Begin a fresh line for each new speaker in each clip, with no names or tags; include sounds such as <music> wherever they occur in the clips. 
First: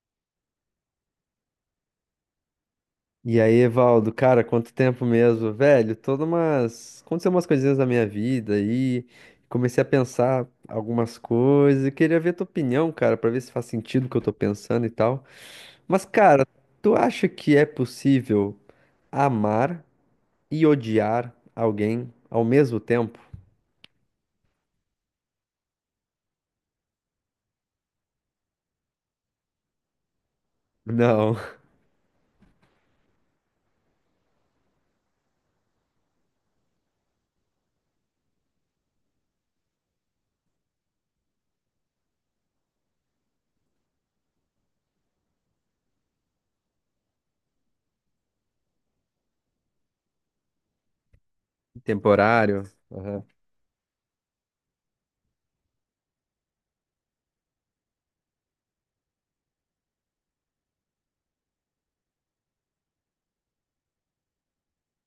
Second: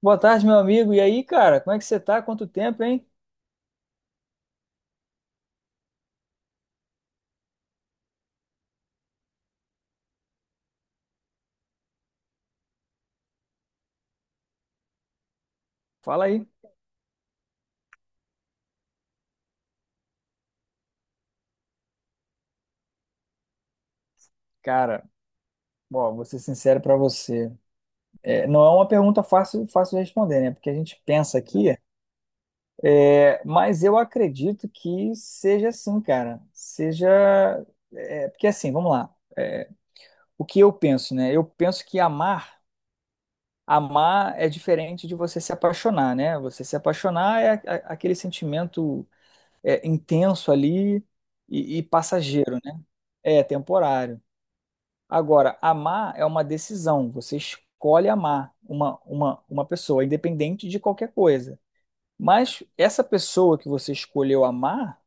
Boa tarde, meu amigo. E aí, cara, como é que você tá? Quanto tempo, hein?
E aí, Evaldo, cara, quanto tempo mesmo, velho? Todas umas. Aconteceu umas coisinhas na minha vida aí. Comecei a pensar algumas coisas e queria ver tua opinião, cara, pra ver se faz sentido o que eu tô pensando e tal. Mas,
Fala
cara,
aí.
tu acha que é possível amar e odiar alguém ao mesmo tempo?
Cara, bom, vou ser sincero pra você. Não é uma pergunta fácil, fácil de responder, né? Porque a gente
Não.
pensa aqui, mas eu acredito que seja assim, cara. Seja. Porque assim, vamos lá. O que eu penso, né? Eu penso que amar é diferente de você se apaixonar, né? Você se apaixonar é aquele sentimento intenso ali e
<laughs>
passageiro,
Temporário?
né?
Aham.
É temporário. Agora, amar é uma decisão. Você escolhe amar uma pessoa, independente de qualquer coisa. Mas essa pessoa que você escolheu amar,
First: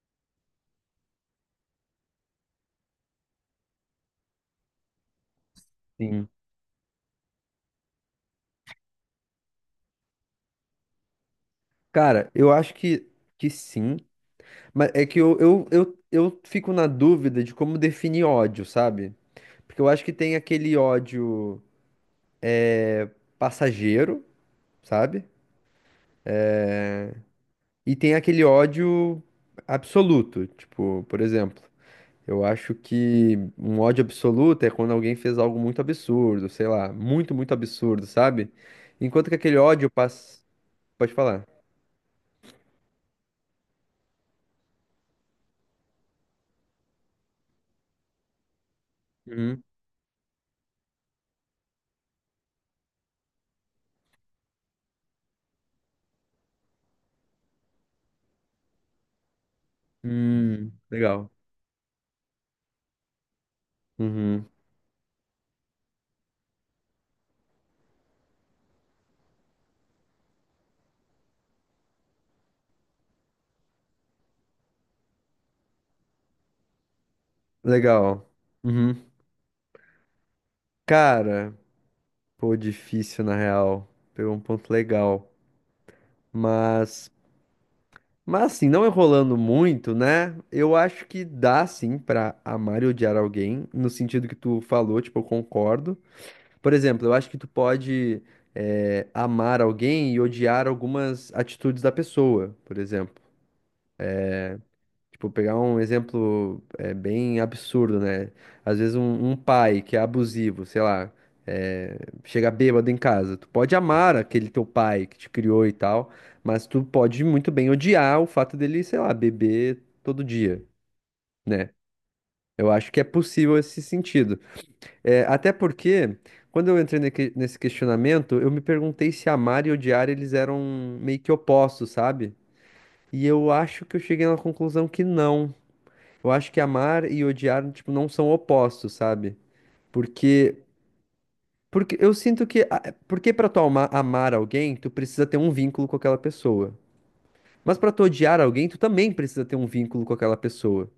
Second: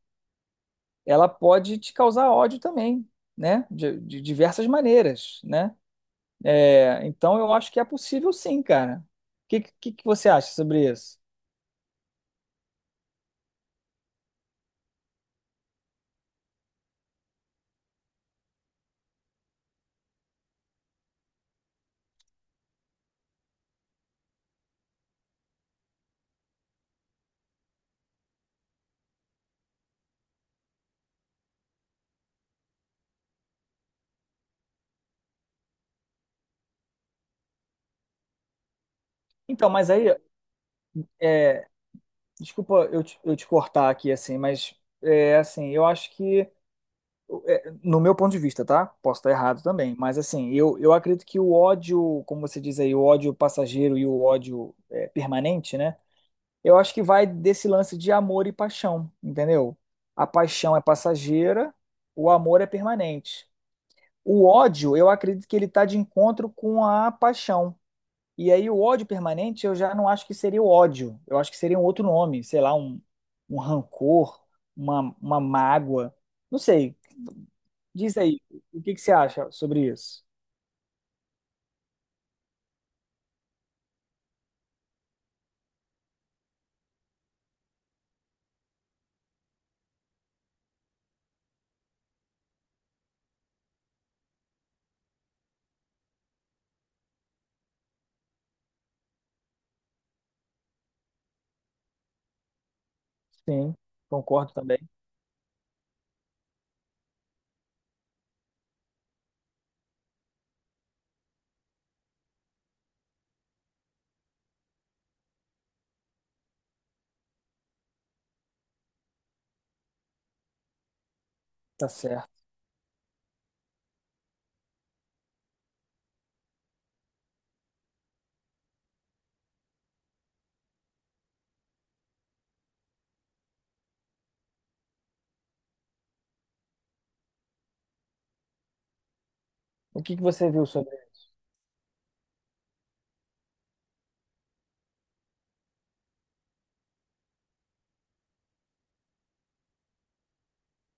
ela pode te causar ódio também, né? De diversas maneiras, né?
Sim.
É, então, eu acho que é possível sim, cara. O que você acha sobre isso?
Cara, eu acho que sim, mas é que eu fico na dúvida de como definir ódio, sabe? Porque eu acho que tem aquele ódio passageiro, sabe? E tem aquele ódio absoluto. Tipo, por exemplo, eu acho que um ódio absoluto é quando alguém fez algo muito absurdo, sei lá, muito, muito absurdo, sabe? Enquanto que aquele
Então,
ódio
mas aí,
passa. Pode falar.
é, desculpa eu te cortar aqui, assim, mas é, assim, eu acho que é, no meu ponto de vista, tá? Posso estar errado
Uhum.
também, mas assim, eu acredito que o ódio, como você diz aí, o ódio passageiro e o ódio permanente, né? Eu acho que vai desse lance de amor e paixão, entendeu? A paixão é
Legal.
passageira, o amor é permanente. O
Uhum.
ódio, eu acredito que ele está de encontro com a paixão. E aí o ódio permanente eu já não acho que seria o ódio, eu acho que seria um outro nome, sei lá, um rancor, uma mágoa, não sei. Diz
Legal.
aí, o que
Uhum.
você acha sobre isso?
Cara, pô, difícil na real. Pegou um ponto legal. Mas. Mas assim, não enrolando muito, né? Eu acho que dá sim pra amar e odiar alguém, no sentido que tu falou, tipo, eu concordo. Por exemplo, eu acho que tu pode amar alguém e odiar algumas atitudes da pessoa, por exemplo.
Sim, concordo também,
Tipo, pegar um exemplo bem absurdo, né? Às vezes um pai que é abusivo, sei lá, é, chega bêbado em casa. Tu pode amar aquele teu pai que te criou e tal, mas tu pode muito bem odiar o fato dele, sei lá, beber todo dia, né?
tá certo.
Eu acho que é possível esse sentido. É, até porque, quando eu entrei nesse questionamento, eu me perguntei se amar e odiar eles eram meio que opostos, sabe? E eu acho que eu cheguei na conclusão que não. Eu acho que amar e odiar, tipo, não são opostos, sabe?
O que você
Porque,
viu sobre
porque eu sinto que, porque pra tu amar alguém, tu precisa ter um vínculo com aquela pessoa. Mas pra tu odiar alguém, tu também precisa ter um vínculo com aquela pessoa.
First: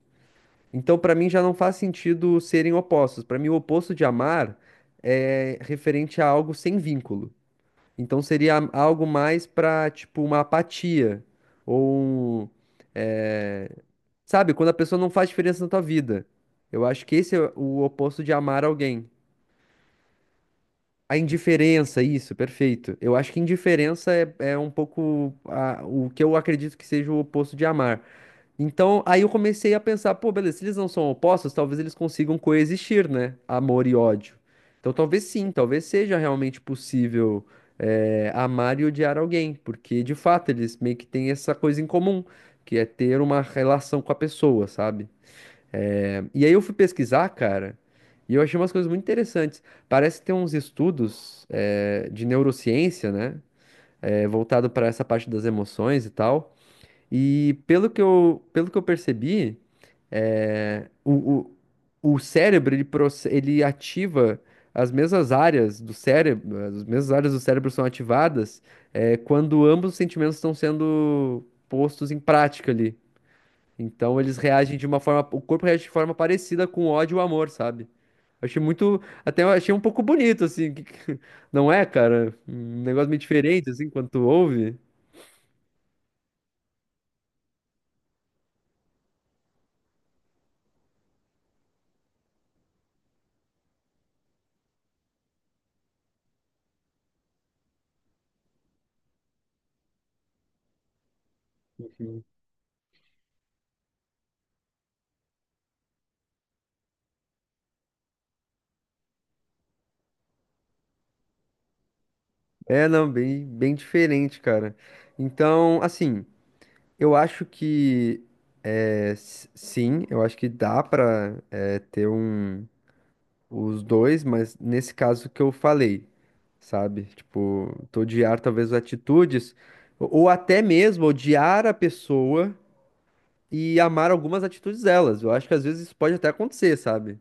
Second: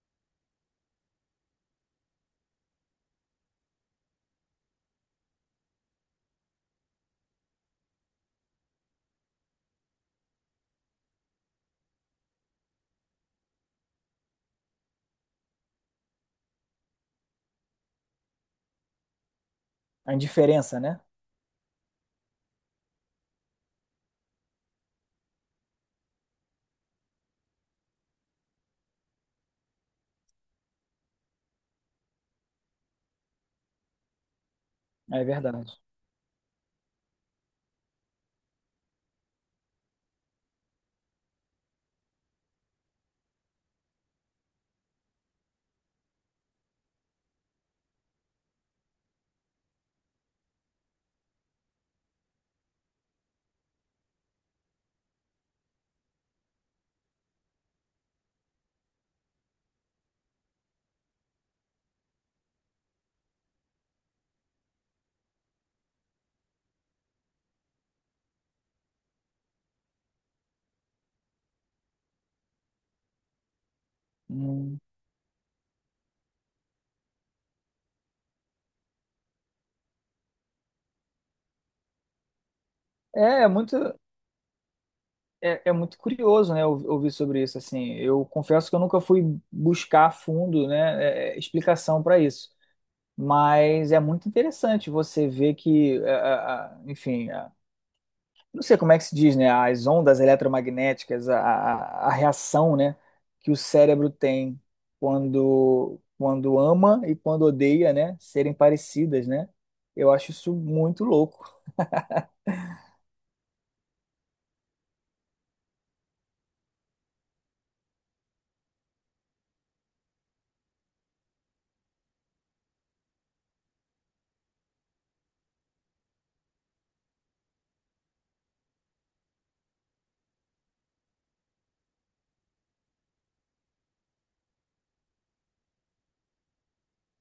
Então, pra mim já não faz sentido serem opostos. Pra mim, o oposto de amar é referente a algo sem vínculo. Então seria algo mais pra, tipo, uma apatia ou um, é, sabe, quando a pessoa não faz diferença na tua vida. Eu acho que esse é o oposto de amar alguém.
a indiferença, né?
A indiferença, isso, perfeito. Eu acho que indiferença é, é um pouco o que eu acredito que seja o oposto de amar. Então, aí eu comecei a pensar, pô, beleza, se eles não são opostos, talvez eles consigam coexistir, né? Amor e ódio. Então,
É
talvez sim,
verdade.
talvez seja realmente possível, amar e odiar alguém, porque de fato eles meio que têm essa coisa em comum, que é ter uma relação com a pessoa, sabe? E aí eu fui pesquisar, cara, e eu achei umas coisas muito interessantes. Parece que tem uns estudos de neurociência, né? Voltado para essa parte das emoções e tal. E pelo que eu percebi, é, o, o cérebro ele, ele ativa as mesmas áreas do cérebro, as mesmas áreas do cérebro são ativadas quando ambos os sentimentos estão sendo postos em prática ali. Então eles reagem
Hum.
de uma forma, o corpo reage de forma parecida com o ódio e o amor, sabe? Achei muito, até eu achei um pouco bonito, assim, não é, cara? Um negócio meio
É, é
diferente,
muito,
assim, quando tu ouve.
é, é muito curioso, né, ouvir sobre isso, assim. Eu confesso que eu nunca fui buscar a fundo, né, explicação para isso. Mas é muito interessante você ver que, enfim, é, não sei como é que se diz, né? As ondas eletromagnéticas, a reação, né, que o cérebro tem quando ama e quando odeia, né, serem parecidas, né? Eu acho isso muito louco.
É, não, bem, bem diferente, cara. Então, assim, eu acho que, sim, eu acho que dá pra, é, ter os dois, mas nesse caso que eu falei, sabe? Tipo, tu odiar talvez atitudes, ou até mesmo odiar a pessoa e amar algumas atitudes delas. Eu acho que às vezes isso pode até acontecer, sabe?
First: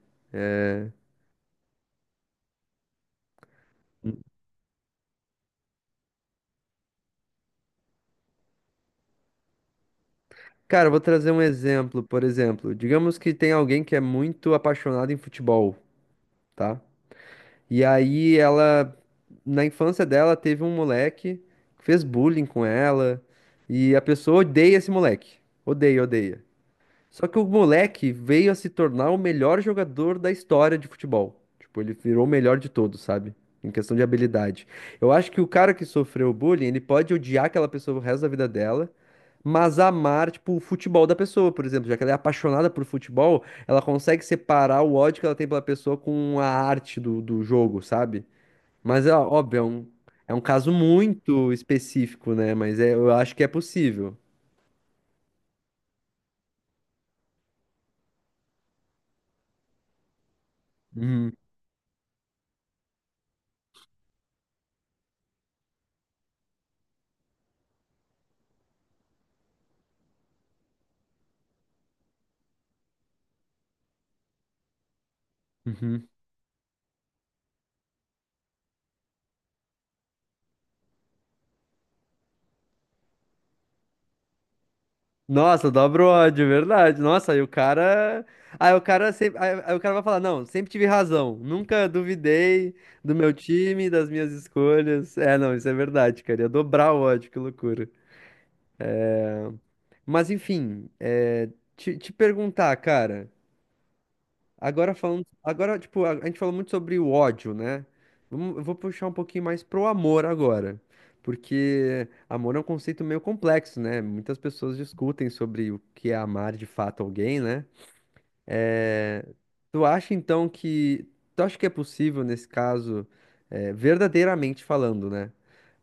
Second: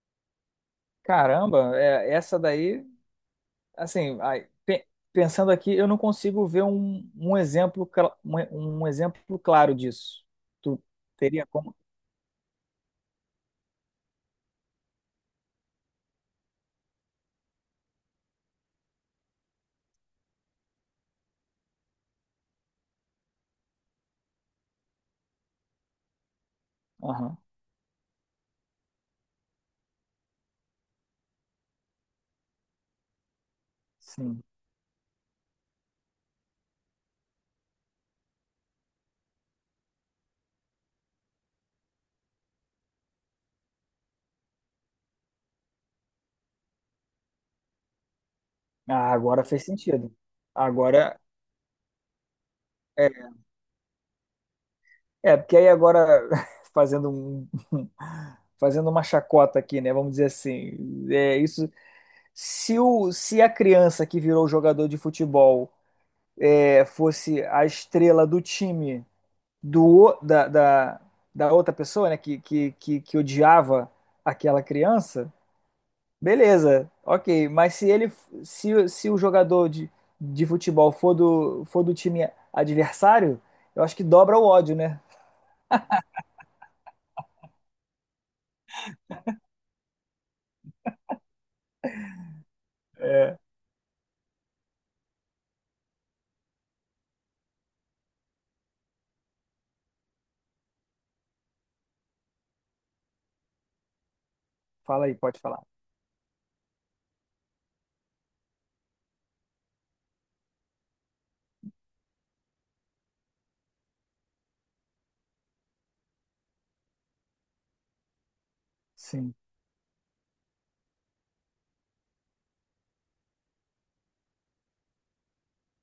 Caramba, é, essa daí assim, pensando aqui, eu não consigo ver um exemplo, um exemplo claro disso. Tu
Cara, eu vou trazer um
teria como?
exemplo, por exemplo. Digamos que tem alguém que é muito apaixonado em futebol, tá? E aí ela, na infância dela, teve um moleque que fez bullying com ela, e a pessoa odeia esse moleque. Odeia, odeia. Só
Aham,
que o moleque veio a se tornar o melhor jogador da história de futebol. Tipo, ele virou o melhor de todos, sabe? Em questão de
sim.
habilidade. Eu acho que o cara que sofreu bullying, ele pode odiar aquela pessoa o resto da vida dela, mas amar, tipo, o futebol da pessoa, por exemplo. Já que ela é apaixonada por futebol, ela consegue separar o ódio que ela tem pela pessoa com a arte do, do jogo, sabe? Mas,
Ah,
ó,
agora
óbvio,
fez sentido.
é um caso
Agora,
muito específico, né? Mas eu
é
acho que é possível.
Porque aí agora, <laughs> fazendo um, <laughs> fazendo uma chacota aqui, né? Vamos dizer assim,
Uhum,
é isso. Se a criança que virou jogador de futebol fosse a estrela do time do, o- da, da, da outra pessoa, né? Que odiava aquela criança,
uhum.
beleza, ok. Mas se ele, se o jogador de futebol for do time adversário, eu acho que dobra o ódio, né?
Nossa, dobra o ódio, é verdade. Nossa, aí o cara. Aí o cara sempre. Aí, aí o cara vai falar, não, sempre tive razão. Nunca duvidei do meu
É.
time, das minhas escolhas. É, não, isso é verdade, cara. Ia dobrar o ódio, que loucura. Mas enfim, te, te perguntar, cara. Agora
Fala aí,
falando.
pode falar.
Agora, tipo, a gente falou muito sobre o ódio, né? Vamos, eu vou puxar um pouquinho mais pro amor agora. Porque amor é um conceito meio complexo, né? Muitas pessoas discutem sobre o que é amar de fato alguém, né?
Sim.
Tu acha então que. Tu acha que é possível, nesse caso, verdadeiramente falando, né?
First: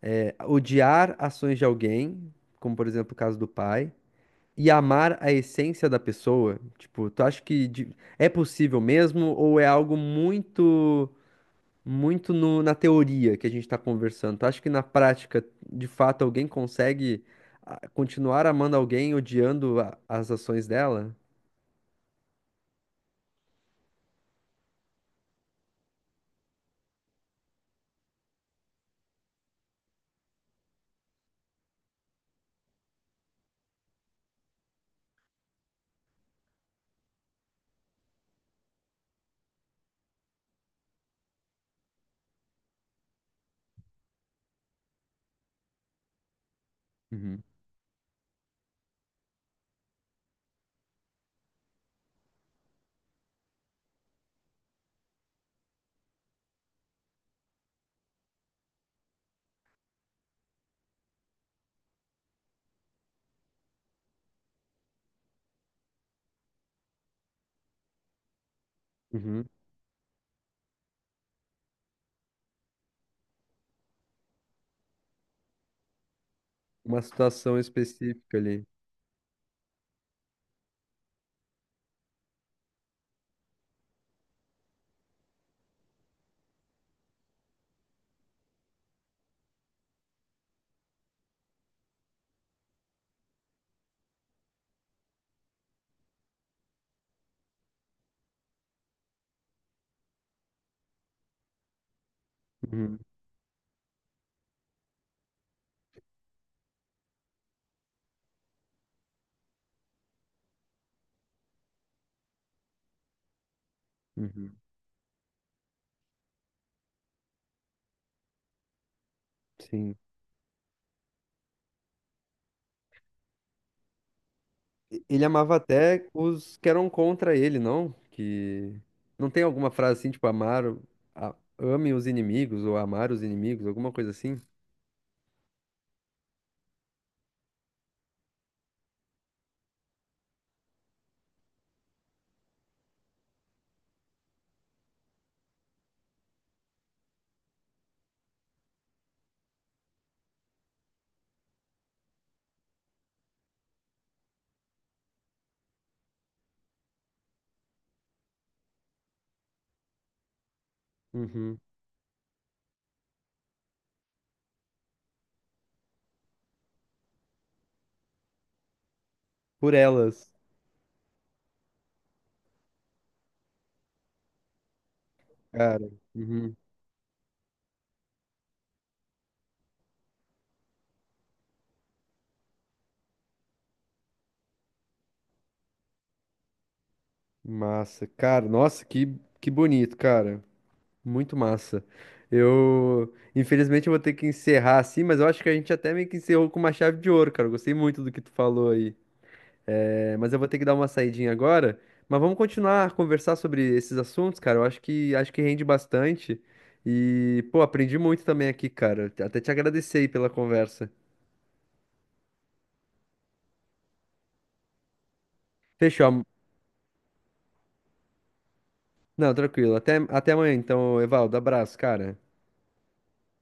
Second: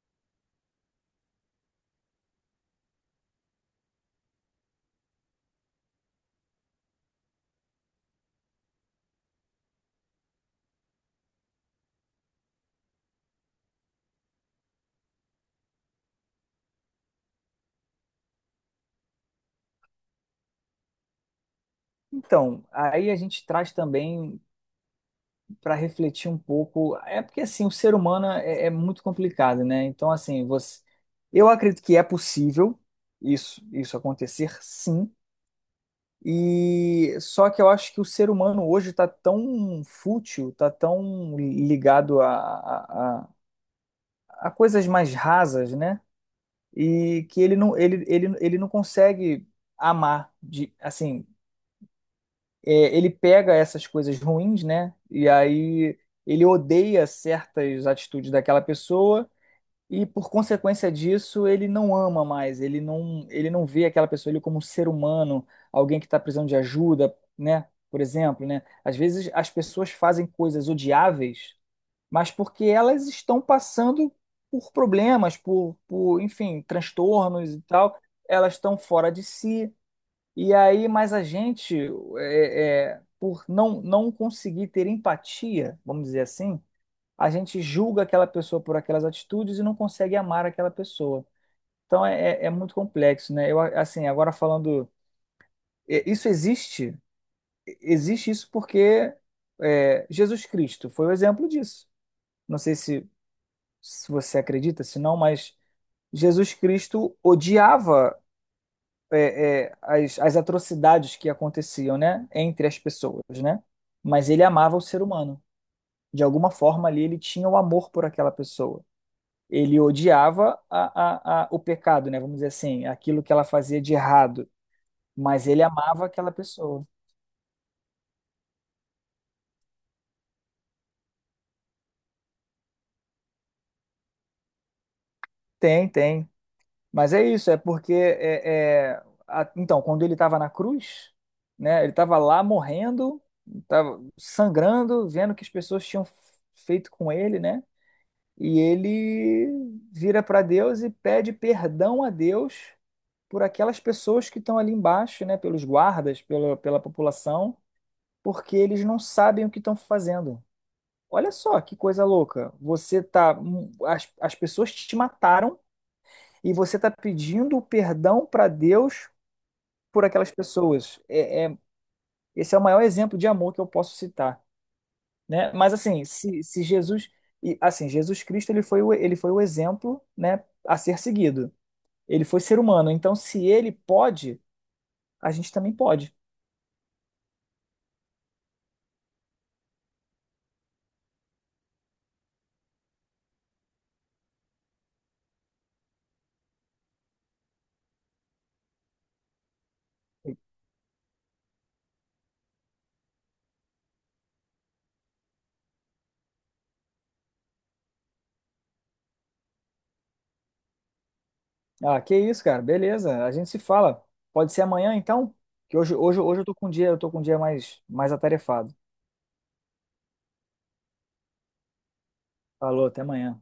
Odiar ações de alguém, como por exemplo o caso do pai, e amar a essência da pessoa? Tipo, tu acha que é possível mesmo ou é algo muito, na teoria que a gente tá conversando? Tu acha que na prática, de fato, alguém consegue continuar amando alguém odiando as ações dela?
Então, aí a gente traz também para refletir um pouco. É porque assim, o ser humano é muito complicado, né? Então, assim, você, eu acredito que é possível isso acontecer, sim. E só que eu acho que o ser humano hoje está tão fútil, está tão ligado a, a a coisas mais rasas, né? E que
Uhum.
ele não consegue amar de, assim ele pega essas coisas ruins, né? E aí ele odeia certas atitudes daquela pessoa e por consequência disso ele não ama mais, ele não vê aquela pessoa ali como um ser humano, alguém que está precisando de ajuda, né? Por exemplo, né? Às vezes
Uhum.
as pessoas fazem coisas odiáveis, mas porque elas estão passando por problemas, enfim,
Uma
transtornos
situação
e tal,
específica
elas
ali.
estão fora de si e aí, mas a gente, por não conseguir ter empatia, vamos dizer assim, a gente julga aquela pessoa por aquelas atitudes e não consegue amar aquela pessoa. Então é é muito complexo, né? Eu, assim, agora falando, é, isso existe? Existe isso porque é, Jesus Cristo foi o exemplo disso. Não sei
Uhum,
se, se você acredita, se não, mas Jesus Cristo odiava as atrocidades que aconteciam, né, entre as pessoas, né? Mas ele
uhum,
amava o ser humano. De alguma forma ali ele tinha o amor por aquela pessoa. Ele
sim.
odiava o pecado, né? Vamos dizer assim, aquilo que ela fazia de errado,
Ele
mas
amava
ele amava
até
aquela
os que
pessoa.
eram contra ele, não? Que não tem alguma frase assim, tipo, ame os inimigos ou amar os inimigos, alguma coisa assim?
Tem, tem. Mas é isso, é porque então quando ele estava na cruz, né? Ele estava lá morrendo, estava sangrando, vendo o que as pessoas tinham feito com ele, né? E ele vira para Deus e pede perdão a Deus por aquelas pessoas que estão ali embaixo, né, pelos guardas, pela população, porque eles não sabem o que estão fazendo. Olha
Uhum.
só que coisa louca. Você tá, as, as pessoas te mataram e você está pedindo o perdão para Deus
Por
por
elas,
aquelas pessoas. Esse é o maior exemplo de amor que eu posso citar, né? Mas
cara.
assim, se,
Uhum.
se Jesus, e, assim, Jesus Cristo ele foi o exemplo, né, a ser seguido. Ele foi ser humano, então se ele pode, a gente também pode.
Massa, cara. Nossa, que bonito, cara. Muito massa. Eu, infelizmente, eu vou ter que encerrar assim, mas eu acho que a gente até meio que encerrou com uma chave de ouro, cara. Eu gostei muito do que tu falou aí. É, mas eu vou ter que dar uma saidinha agora. Mas vamos continuar a conversar sobre esses assuntos, cara. Eu acho que rende bastante. E, pô, aprendi muito também aqui, cara. Até te agradecer aí pela conversa.
Ah, que isso, cara, beleza, a gente se fala. Pode ser amanhã, então? Que
Fechou.
hoje eu tô com um dia, eu tô com um dia mais, mais atarefado.
Não, tranquilo. Até, até amanhã, então, Evaldo. Abraço, cara.
Falou, até amanhã.